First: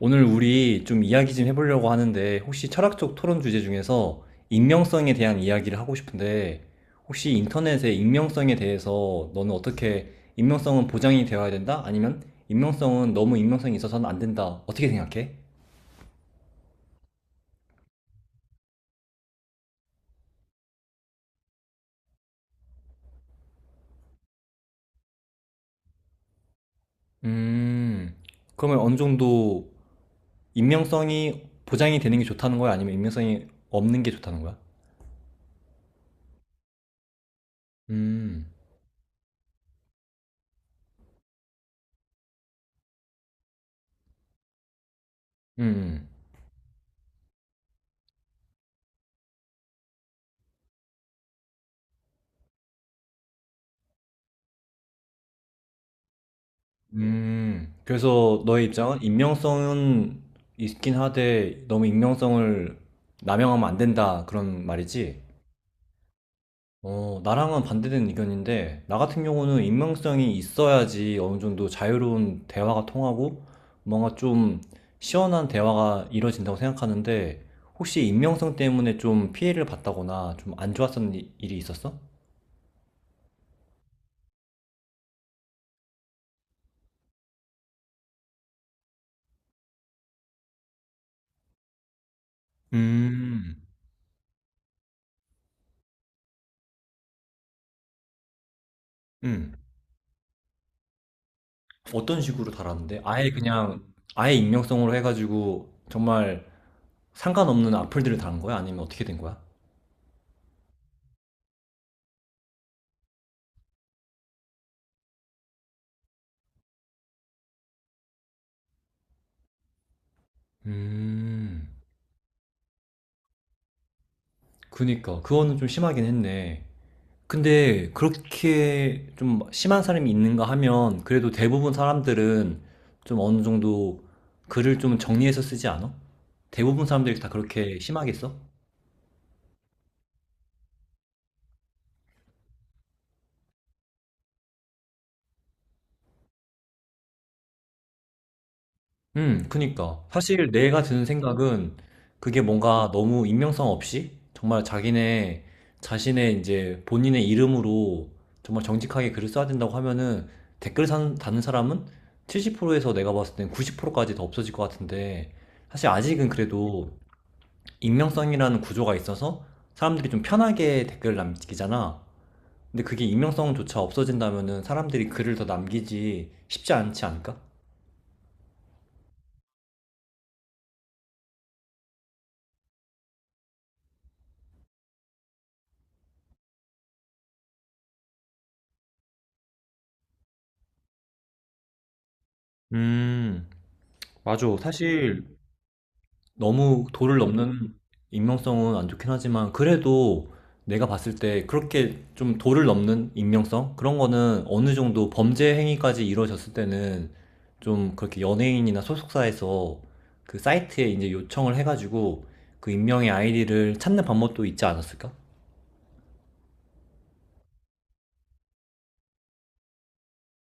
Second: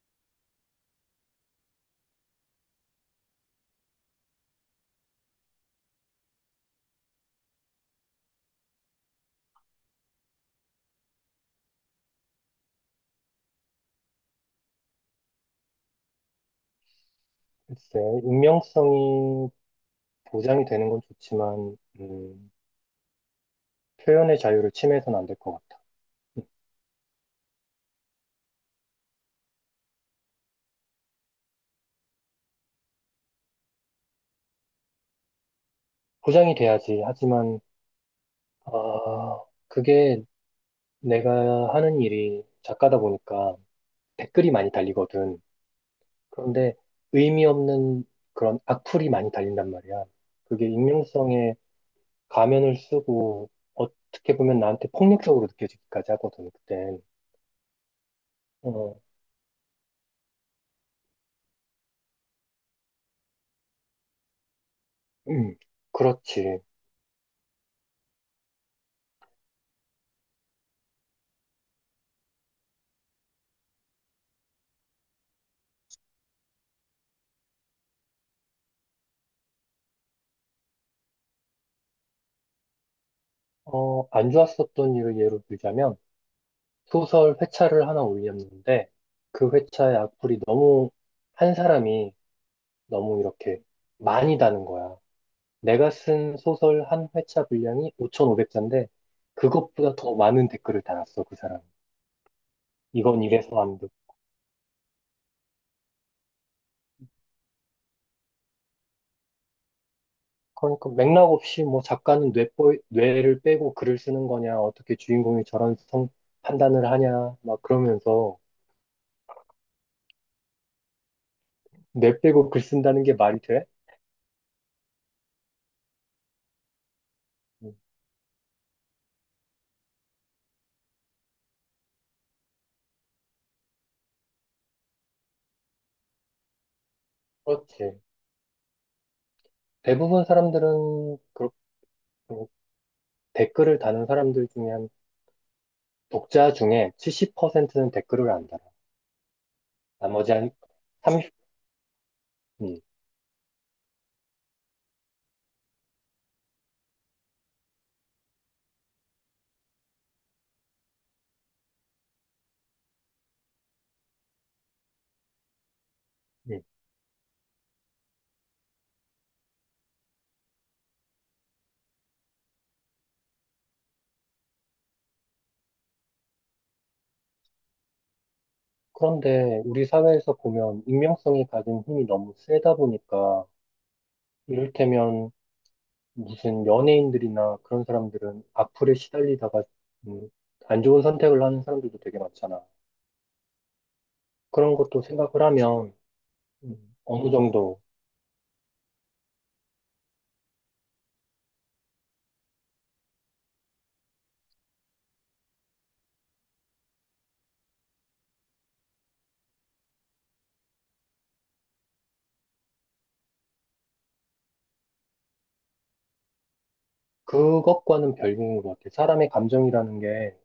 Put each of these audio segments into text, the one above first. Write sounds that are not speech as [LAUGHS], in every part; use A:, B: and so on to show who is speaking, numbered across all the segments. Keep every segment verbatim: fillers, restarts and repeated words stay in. A: 오늘 우리 좀 이야기 좀 해보려고 하는데 혹시 철학적 토론 주제 중에서 익명성에 대한 이야기를 하고 싶은데 혹시 인터넷의 익명성에 대해서 너는 어떻게 익명성은 보장이 되어야 된다? 아니면 익명성은 너무 익명성이 있어서는 안 된다. 어떻게 생각해?
B: 글쎄, 익명성이 보장이 되는 건 좋지만, 음, 표현의 자유를 침해해서는 안 될 것 같아. 음,
A: 음, 그러면 어느 정도 익명성이 보장이 되는 게 좋다는 거야? 아니면 익명성이 없는 게 좋다는 거야?
B: 보장이 돼야지. 하지만,
A: 음,
B: 아, 그게 내가 하는 일이 작가다 보니까 댓글이 많이 달리거든.
A: 음, 음.
B: 그런데 의미 없는 그런 악플이 많이 달린단 말이야. 그게 익명성에 가면을 쓰고 어떻게 보면 나한테 폭력적으로 느껴지기까지 하거든, 그땐.
A: 음, 그래서 너의
B: 어,
A: 입장은 익명성은 있긴 하되 너무 익명성을 남용하면 안 된다 그런 말이지?
B: 음, 그렇지.
A: 어, 나랑은 반대되는 의견인데 나 같은 경우는 익명성이 있어야지 어느 정도 자유로운 대화가 통하고 뭔가 좀 시원한 대화가 이루어진다고 생각하는데 혹시 익명성 때문에 좀 피해를 봤다거나 좀 안 좋았던 일이 있었어?
B: 어, 안 좋았었던 일을 예로 들자면, 소설 회차를 하나 올렸는데 그 회차의 악플이 너무 한 사람이 너무
A: 음,
B: 이렇게 많이 다는 거야. 내가 쓴 소설 한 회차 분량이 오천오백 자인데
A: 음.
B: 그것보다 더 많은 댓글을 달았어, 그 사람.
A: 어떤 식으로 달았는데?
B: 이건 이
A: 아예
B: 이래서 안
A: 그냥
B: 돼.
A: 아예 익명성으로 해가지고 정말 상관없는 악플들을 달은 거야? 아니면 어떻게 된 거야?
B: 그러니까 맥락 없이 뭐 작가는 뇌뽀, 뇌를 빼고 글을 쓰는 거냐, 어떻게 주인공이 저런 성 판단을 하냐, 막 그러면서
A: 음,
B: 뇌 빼고 글 쓴다는 게 말이 돼?
A: 그니까 그거는 좀 심하긴 했네.
B: 음,
A: 근데 그렇게 좀 심한 사람이 있는가 하면 그래도 대부분 사람들은 좀 어느 정도 글을 좀 정리해서 쓰지 않아? 대부분 사람들이 다 그렇게
B: 그렇지.
A: 심하게 써?
B: 대부분 사람들은 그렇고 댓글을 다는 사람들 중에 한 독자 중에 칠십 퍼센트는 댓글을 안 달아.
A: 음, 그니까.
B: 나머지
A: 사실
B: 한
A: 내가 드는
B: 삼십,
A: 생각은 그게
B: 음,
A: 뭔가 너무 익명성 없이 정말 자기네 자신의 이제 본인의 이름으로 정말 정직하게 글을 써야 된다고 하면은 댓글 산, 다는 사람은 칠십 퍼센트에서 내가 봤을 땐 구십 프로까지 더 없어질 것 같은데 사실 아직은
B: 음.
A: 그래도 익명성이라는 구조가 있어서 사람들이 좀 편하게 댓글을 남기잖아. 근데 그게 익명성조차 없어진다면은 사람들이 글을 더 남기지 쉽지 않지 않을까?
B: 그런데 우리 사회에서 보면 익명성이 가진 힘이 너무 세다 보니까 이를테면 무슨 연예인들이나 그런 사람들은 악플에 시달리다가 음, 안 좋은 선택을 하는 사람들도 되게 많잖아.
A: 음, 맞아.
B: 그런 것도
A: 사실
B: 생각을 하면
A: 너무
B: 음,
A: 도를
B: 어느
A: 넘는 음,
B: 정도
A: 익명성은 안 좋긴 하지만 그래도 내가 봤을 때 그렇게 좀 도를 넘는 익명성? 그런 거는 어느 정도 범죄 행위까지 이루어졌을 때는 좀 그렇게 연예인이나 소속사에서 그 사이트에 이제 요청을 해가지고 그 익명의 아이디를 찾는 방법도 있지 않았을까?
B: 그것과는 별개인 것 같아. 사람의 감정이라는 게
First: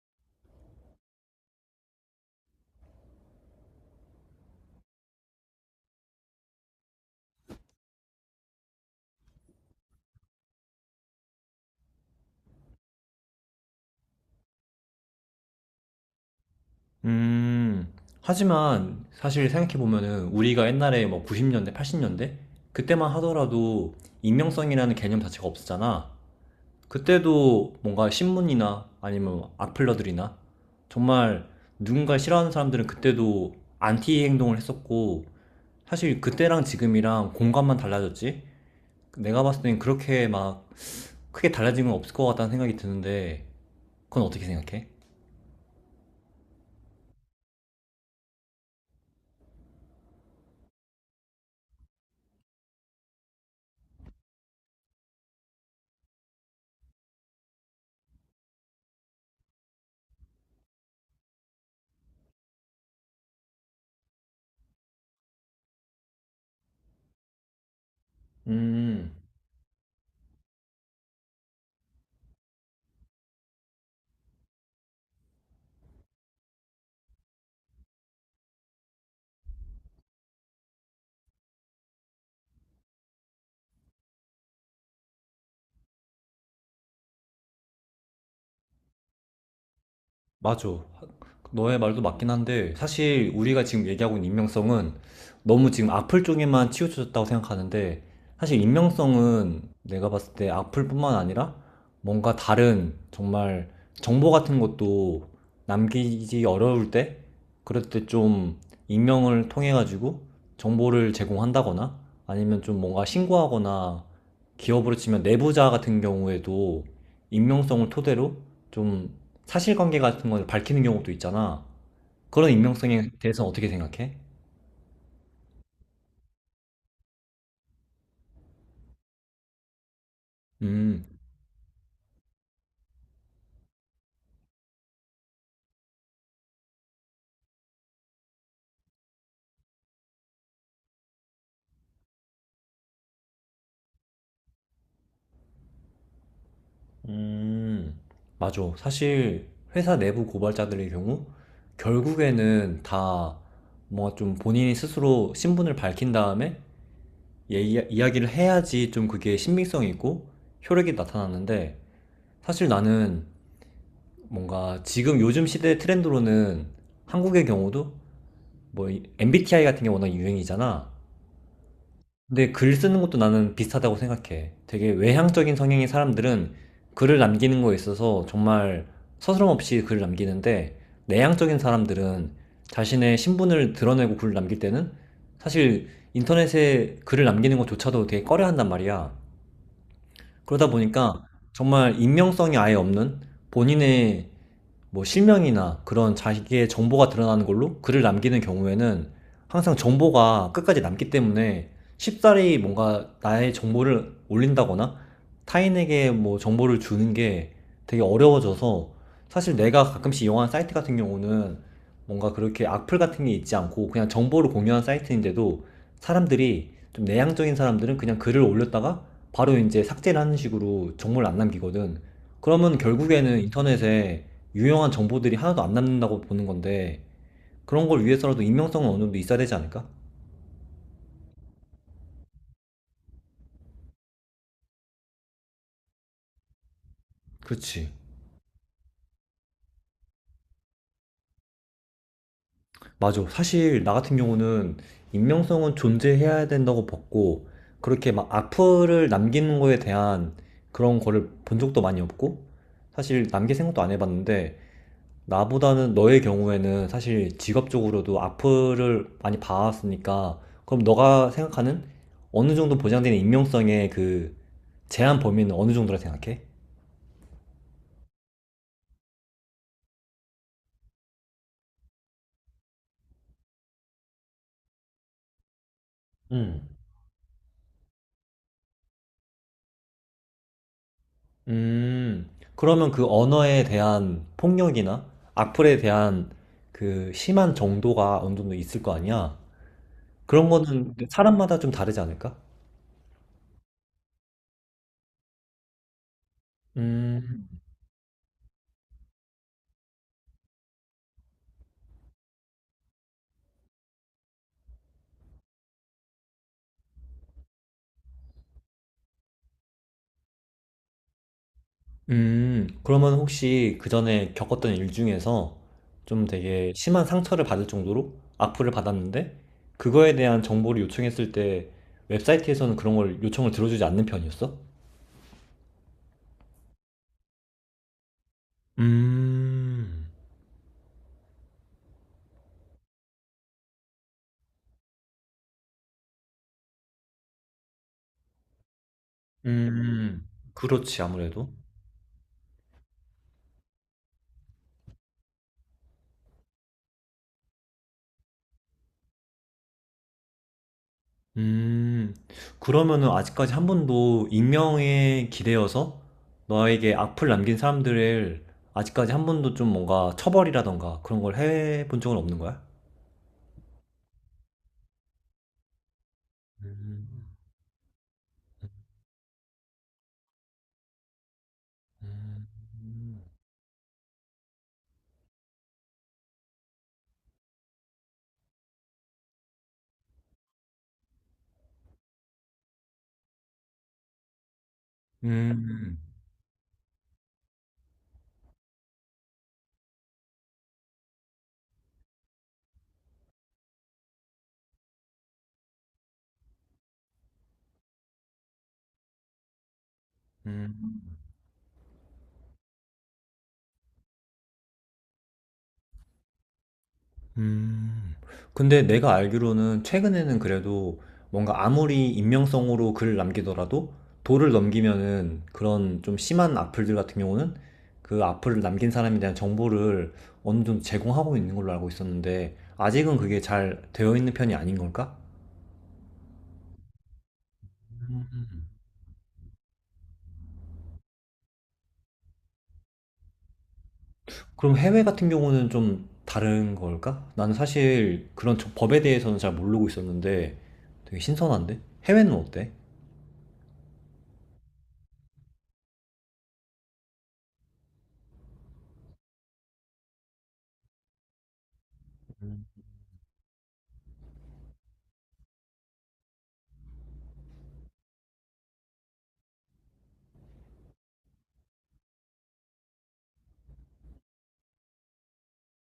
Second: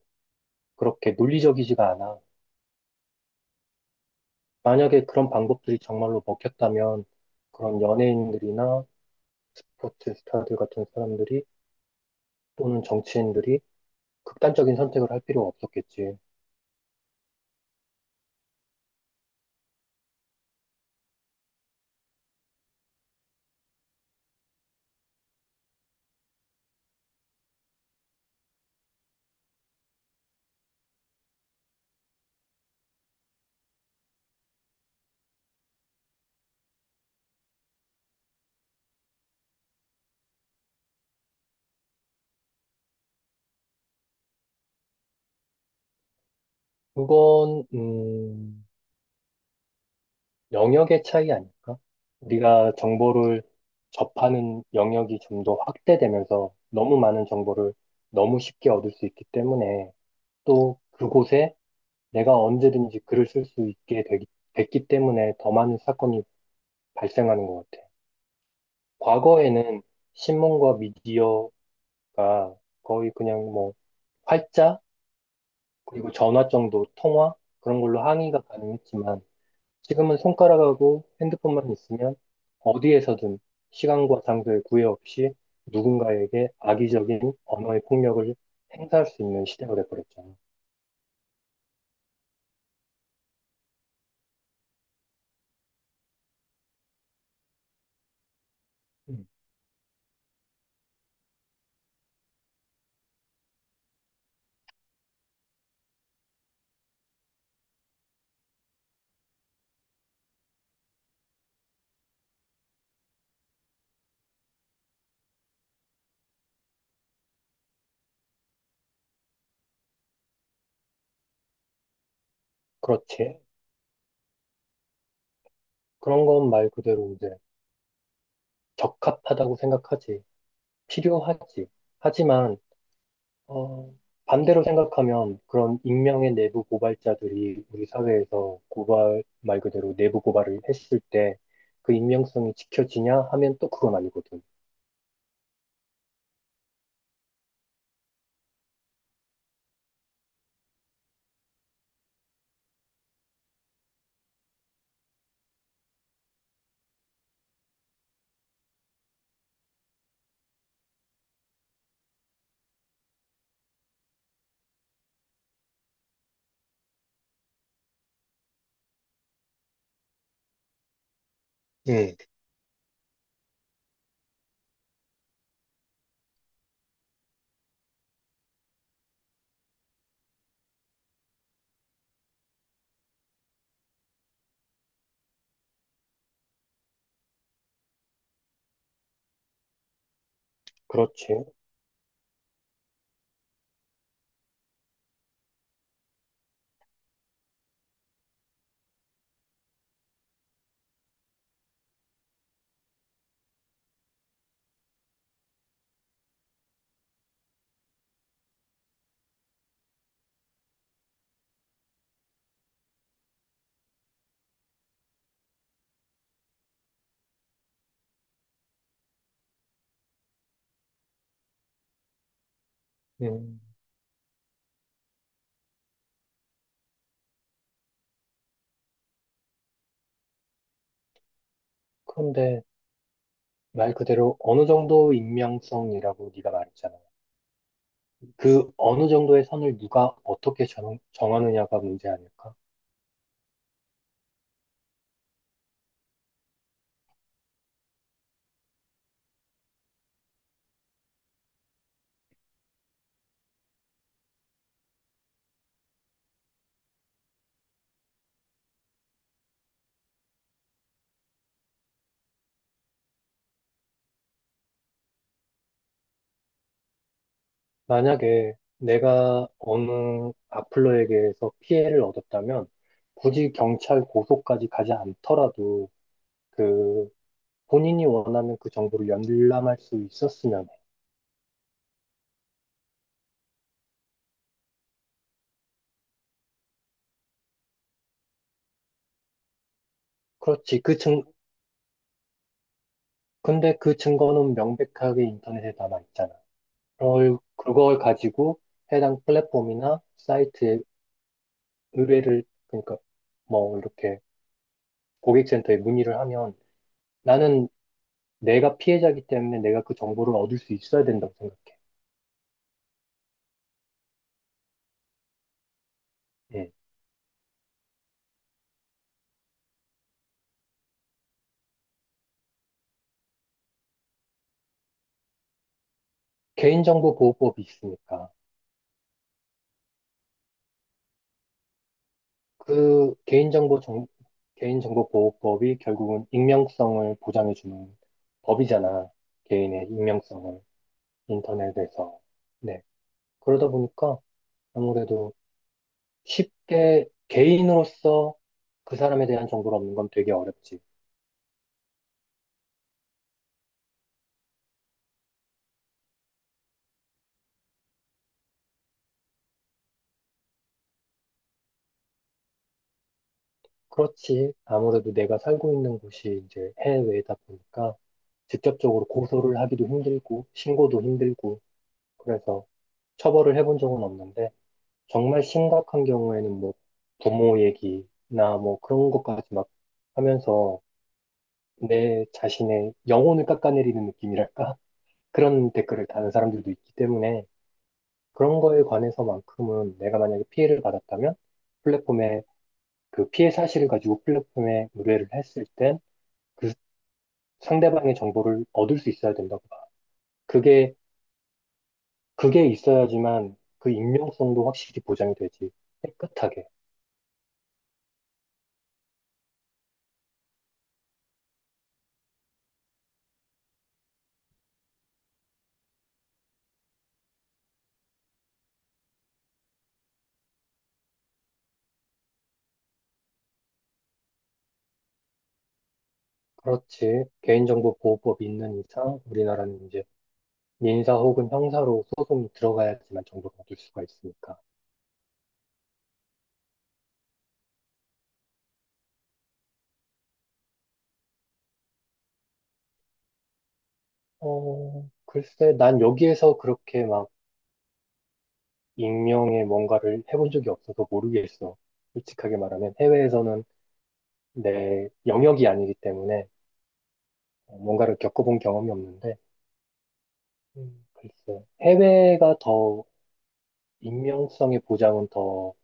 B: 그렇게 논리적이지가 않아. 만약에 그런 방법들이 정말로 먹혔다면 그런 연예인들이나 스포츠 스타들 같은 사람들이 또는 정치인들이 극단적인 선택을 할 필요가 없었겠지.
A: 음, 하지만 사실 생각해보면은 우리가 옛날에 뭐 구십 년대, 팔십 년대? 그때만 하더라도 익명성이라는 개념 자체가 없었잖아. 그때도 뭔가 신문이나 아니면 악플러들이나 정말 누군가 싫어하는 사람들은 그때도 안티 행동을 했었고 사실 그때랑 지금이랑 공간만 달라졌지 내가 봤을 땐 그렇게 막 크게 달라진 건 없을 것 같다는 생각이 드는데 그건 어떻게 생각해?
B: 그건, 음, 영역의 차이 아닐까? 우리가 정보를 접하는 영역이 좀 더 확대되면서 너무 많은 정보를 너무 쉽게 얻을 수 있기 때문에 또 그곳에 내가 언제든지 글을 쓸 수 있게 되기- 됐기 때문에 더 많은 사건이 발생하는 것 같아.
A: 음,
B: 과거에는 신문과 미디어가 거의 그냥 뭐 활자, 그리고 전화 정도 통화 그런 걸로 항의가 가능했지만 지금은 손가락하고 핸드폰만 있으면 어디에서든 시간과 장소의 구애 없이 누군가에게 악의적인 언어의 폭력을 행사할 수 있는 시대가 돼버렸잖아.
A: 맞아. 너의 말도 맞긴 한데 사실 우리가 지금 얘기하고 있는 익명성은 너무 지금 악플 쪽에만 치우쳐졌다고 생각하는데 사실
B: 음.
A: 익명성은 내가 봤을 때 악플뿐만 아니라 뭔가 다른 정말 정보 같은 것도 남기기 어려울 때 그럴 때 좀 익명을 통해 가지고 정보를 제공한다거나 아니면 좀 뭔가 신고하거나 기업으로 치면 내부자 같은 경우에도 익명성을 토대로 좀 사실관계 같은 걸 밝히는 경우도 있잖아. 그런 익명성에
B: 그렇지.
A: 대해서 어떻게 생각해?
B: 그런 건 말 그대로 이제 적합하다고 생각하지.
A: 음,
B: 필요하지. 하지만 어, 반대로 생각하면 그런 익명의 내부 고발자들이 우리 사회에서 고발, 말 그대로 내부 고발을 했을 때 그 익명성이 지켜지냐 하면 또 그건 아니거든.
A: 음, 맞아. 사실 회사 내부 고발자들의 경우 결국에는 다 뭔가 좀 본인이 스스로 신분을 밝힌 다음에 얘기- 이야기를 해야지 좀 그게 신빙성이 있고 효력이 나타나는데 사실 나는 뭔가 지금 요즘 시대 트렌드로는 한국의 경우도 뭐 엠비티아이 같은 게 워낙 유행이잖아.
B: 음,
A: 근데 글 쓰는 것도 나는 비슷하다고 생각해. 되게 외향적인 성향의 사람들은 글을 남기는 거에 있어서 정말 서스럼 없이 글을 남기는데 내향적인 사람들은 자신의 신분을 드러내고 글을 남길 때는 사실 인터넷에 글을 남기는 것조차도 되게 꺼려한단 말이야. 그러다 보니까
B: 그렇지.
A: 정말 익명성이 아예 없는 본인의 뭐 실명이나 그런 자기의 정보가 드러나는 걸로 글을 남기는 경우에는 항상 정보가 끝까지 남기 때문에 쉽사리 뭔가 나의 정보를 올린다거나 타인에게 뭐 정보를 주는 게 되게 어려워져서 사실 내가 가끔씩 이용하는 사이트 같은 경우는 뭔가 그렇게 악플 같은 게 있지 않고 그냥 정보를 공유하는 사이트인데도 사람들이 좀 내향적인 사람들은 그냥 글을 올렸다가 바로 이제 삭제를 하는 식으로 정보를 안 남기거든. 그러면 결국에는
B: 음,
A: 인터넷에 유용한 정보들이 하나도 안 남는다고 보는 건데 그런 걸 위해서라도 익명성은 어느 정도 있어야 되지 않을까?
B: 그런데 말 그대로 어느 정도 익명성이라고 네가 말했잖아.
A: 그렇지.
B: 그 어느 정도의 선을 누가 어떻게 정, 정하느냐가 문제 아닐까?
A: 맞아. 사실 나 같은 경우는 익명성은 존재해야 된다고 봤고 그렇게 막 악플을 남기는 거에 대한 그런 거를 본 적도 많이 없고 사실 남길 생각도 안 해봤는데 나보다는 너의 경우에는 사실 직업적으로도 악플을 많이 봐왔으니까 그럼 너가 생각하는 어느 정도 보장되는 익명성의 그 제한 범위는 어느 정도라 생각해?
B: 만약에 내가 어느 악플러에게서 피해를 얻었다면 굳이 경찰 고소까지 가지 않더라도
A: 음.
B: 그 본인이 원하는 그 정보를 열람할 수 있었으면 해.
A: 음, 그러면 그 언어에 대한 폭력이나 악플에 대한 그 심한 정도가 어느 정도 있을 거 아니야? 그런
B: 그렇지.
A: 거는
B: 그 증,
A: 사람마다 좀 다르지 않을까?
B: 근데 그 증거는 명백하게 인터넷에 남아있잖아. 그걸,
A: 음,
B: 그걸 가지고 해당 플랫폼이나 사이트에 의뢰를, 그러니까 뭐 이렇게 고객센터에 문의를 하면 나는 내가 피해자이기 때문에 내가 그 정보를 얻을 수 있어야 된다고 생각해.
A: 음, 그러면 혹시 그 전에 겪었던 일 중에서 좀 되게
B: 예.
A: 심한 상처를 받을 정도로 악플을 받았는데 그거에 대한 정보를 요청했을 때 웹사이트에서는 그런 걸 요청을 들어주지 않는 편이었어?
B: 개인정보보호법이 있으니까
A: 음,
B: 그 개인정보 정, 개인정보보호법이 결국은 익명성을 보장해주는 법이잖아. 개인의
A: 음,
B: 익명성을
A: 그렇지, 아무래도.
B: 인터넷에서. 네. 그러다 보니까 아무래도 쉽게 개인으로서 그 사람에 대한 정보를 얻는 건 되게 어렵지.
A: 음, 그러면은 아직까지 한 번도 익명에 기대어서 너에게 악플 남긴 사람들을 아직까지 한 번도 좀 뭔가 처벌이라던가 그런 걸 해본 적은 없는 거야?
B: 그렇지. 아무래도 내가 살고 있는 곳이 이제
A: 음,
B: 해외다 보니까 직접적으로 고소를 하기도 힘들고 신고도 힘들고 그래서 처벌을 해본 적은 없는데 정말 심각한 경우에는 뭐 부모 얘기나 뭐 그런 것까지 막 하면서 내 자신의 영혼을 깎아내리는 느낌이랄까? [LAUGHS] 그런
A: 음,
B: 댓글을 다는 사람들도 있기 때문에 그런 거에 관해서만큼은 내가 만약에 피해를 받았다면 플랫폼에 그 피해 사실을 가지고 플랫폼에 의뢰를 했을 땐 그 상대방의 정보를 얻을 수 있어야 된다고 봐. 그게,
A: 음.
B: 그게 있어야지만 그 익명성도 확실히 보장이 되지. 깨끗하게.
A: 음. 근데 내가 알기로는 최근에는 그래도 뭔가 아무리 익명성으로 글을 남기더라도 도를 넘기면은 그런 좀 심한 악플들 같은 경우는 그 악플을 남긴 사람에 대한 정보를 어느 정도 제공하고 있는 걸로 알고 있었는데 아직은 그게 잘 되어 있는 편이 아닌 걸까?
B: 그렇지. 개인정보 보호법이 있는 이상 우리나라는 이제 민사 혹은 형사로 소송이 들어가야지만 정보를 얻을 수가 있으니까.
A: 그럼 해외 같은 경우는 좀 다른 걸까? 나는 사실 그런 저- 법에 대해서는 잘 모르고 있었는데 되게 신선한데? 해외는 어때?
B: 어, 글쎄, 난 여기에서 그렇게 막 익명의 뭔가를 해본 적이 없어서 모르겠어. 솔직하게 말하면 해외에서는 내 영역이 아니기 때문에 뭔가를 겪어본 경험이 없는데, 음, 글쎄, 해외가 더 익명성의 보장은 더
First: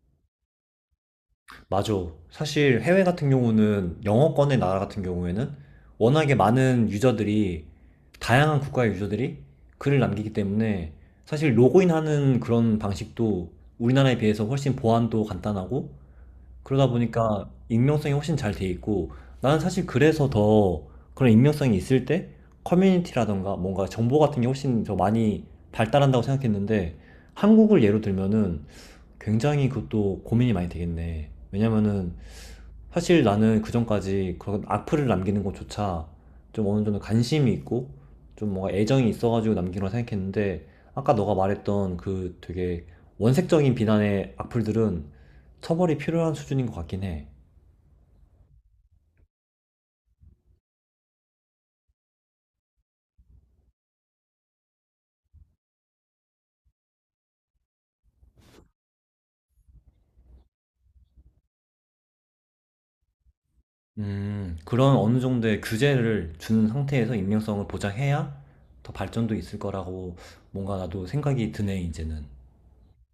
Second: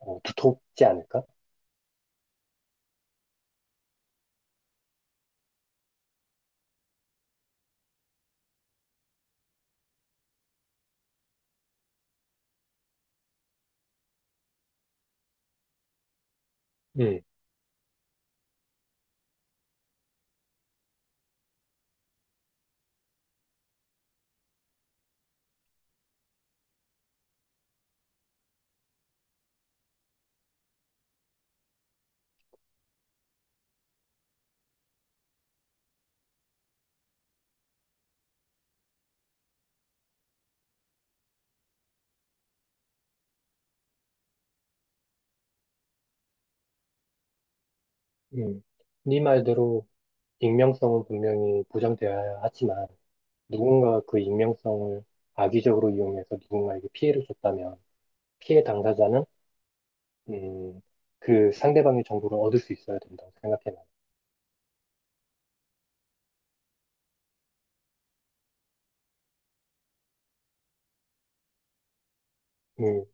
B: 어, 두텁지 않을까?
A: 맞아. 사실 해외 같은 경우는 영어권의 나라 같은 경우에는 워낙에 많은 유저들이 다양한 국가의 유저들이 글을 남기기 때문에 사실 로그인하는 그런 방식도 우리나라에 비해서 훨씬 보안도 간단하고 그러다
B: 음,
A: 보니까 익명성이 훨씬 잘 돼 있고 나는 사실 그래서 더 그런 익명성이 있을 때 커뮤니티라던가 뭔가 정보 같은 게 훨씬 더 많이 발달한다고 생각했는데 한국을 예로 들면은 굉장히 그것도 고민이 많이 되겠네. 왜냐면은 사실 나는 그전까지 그런 악플을 남기는 것조차 좀 어느 정도 관심이 있고 좀 뭔가 애정이 있어가지고 남기는고 생각했는데 아까 너가 말했던 그 되게 원색적인 비난의 악플들은 처벌이 필요한 수준인 것 같긴 해.
B: 음. 네 말대로 익명성은 분명히 보장되어야 하지만 누군가 그 익명성을 악의적으로 이용해서 누군가에게 피해를 줬다면 피해 당사자는 음, 그 상대방의 정보를 얻을 수 있어야 된다고 생각해 나요.
A: 음, 그런 어느 정도의 규제를 주는 상태에서 익명성을 보장해야 더 발전도 있을 거라고 뭔가 나도 생각이 드네, 이제는.
B: 음,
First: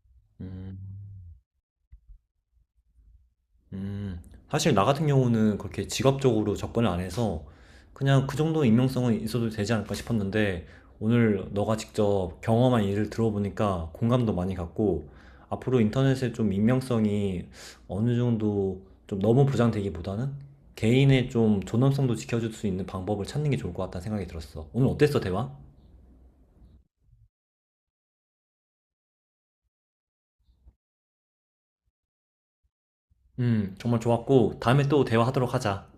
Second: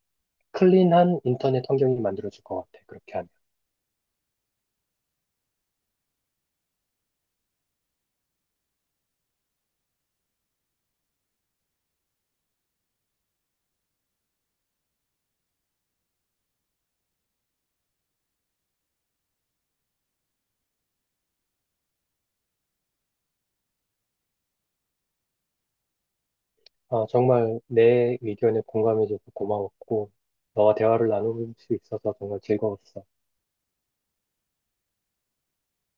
A: 음.
B: 클린한 인터넷 환경이 만들어질 것 같아. 그렇게 하면.
A: 음. 사실 나 같은 경우는 그렇게 직업적으로 접근을 안 해서 그냥 그 정도 익명성은 있어도 되지 않을까 싶었는데 오늘 너가 직접 경험한 일을 들어보니까 공감도 많이 갔고 앞으로 인터넷에 좀 익명성이 어느 정도 좀 너무 보장되기보다는 개인의 좀 존엄성도 지켜줄 수 있는 방법을 찾는 게 좋을 것 같다는 생각이 들었어. 오늘 어땠어, 대화?
B: 아, 정말 내 의견에 공감해줘서 고마웠고 너와 대화를 나눌 수 있어서 정말 즐거웠어.
A: 음, 정말 좋았고 다음에 또 대화하도록 하자.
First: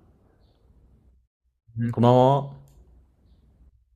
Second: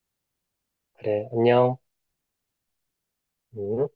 B: 그래, 안녕.
A: 음, 고마워.
B: 음.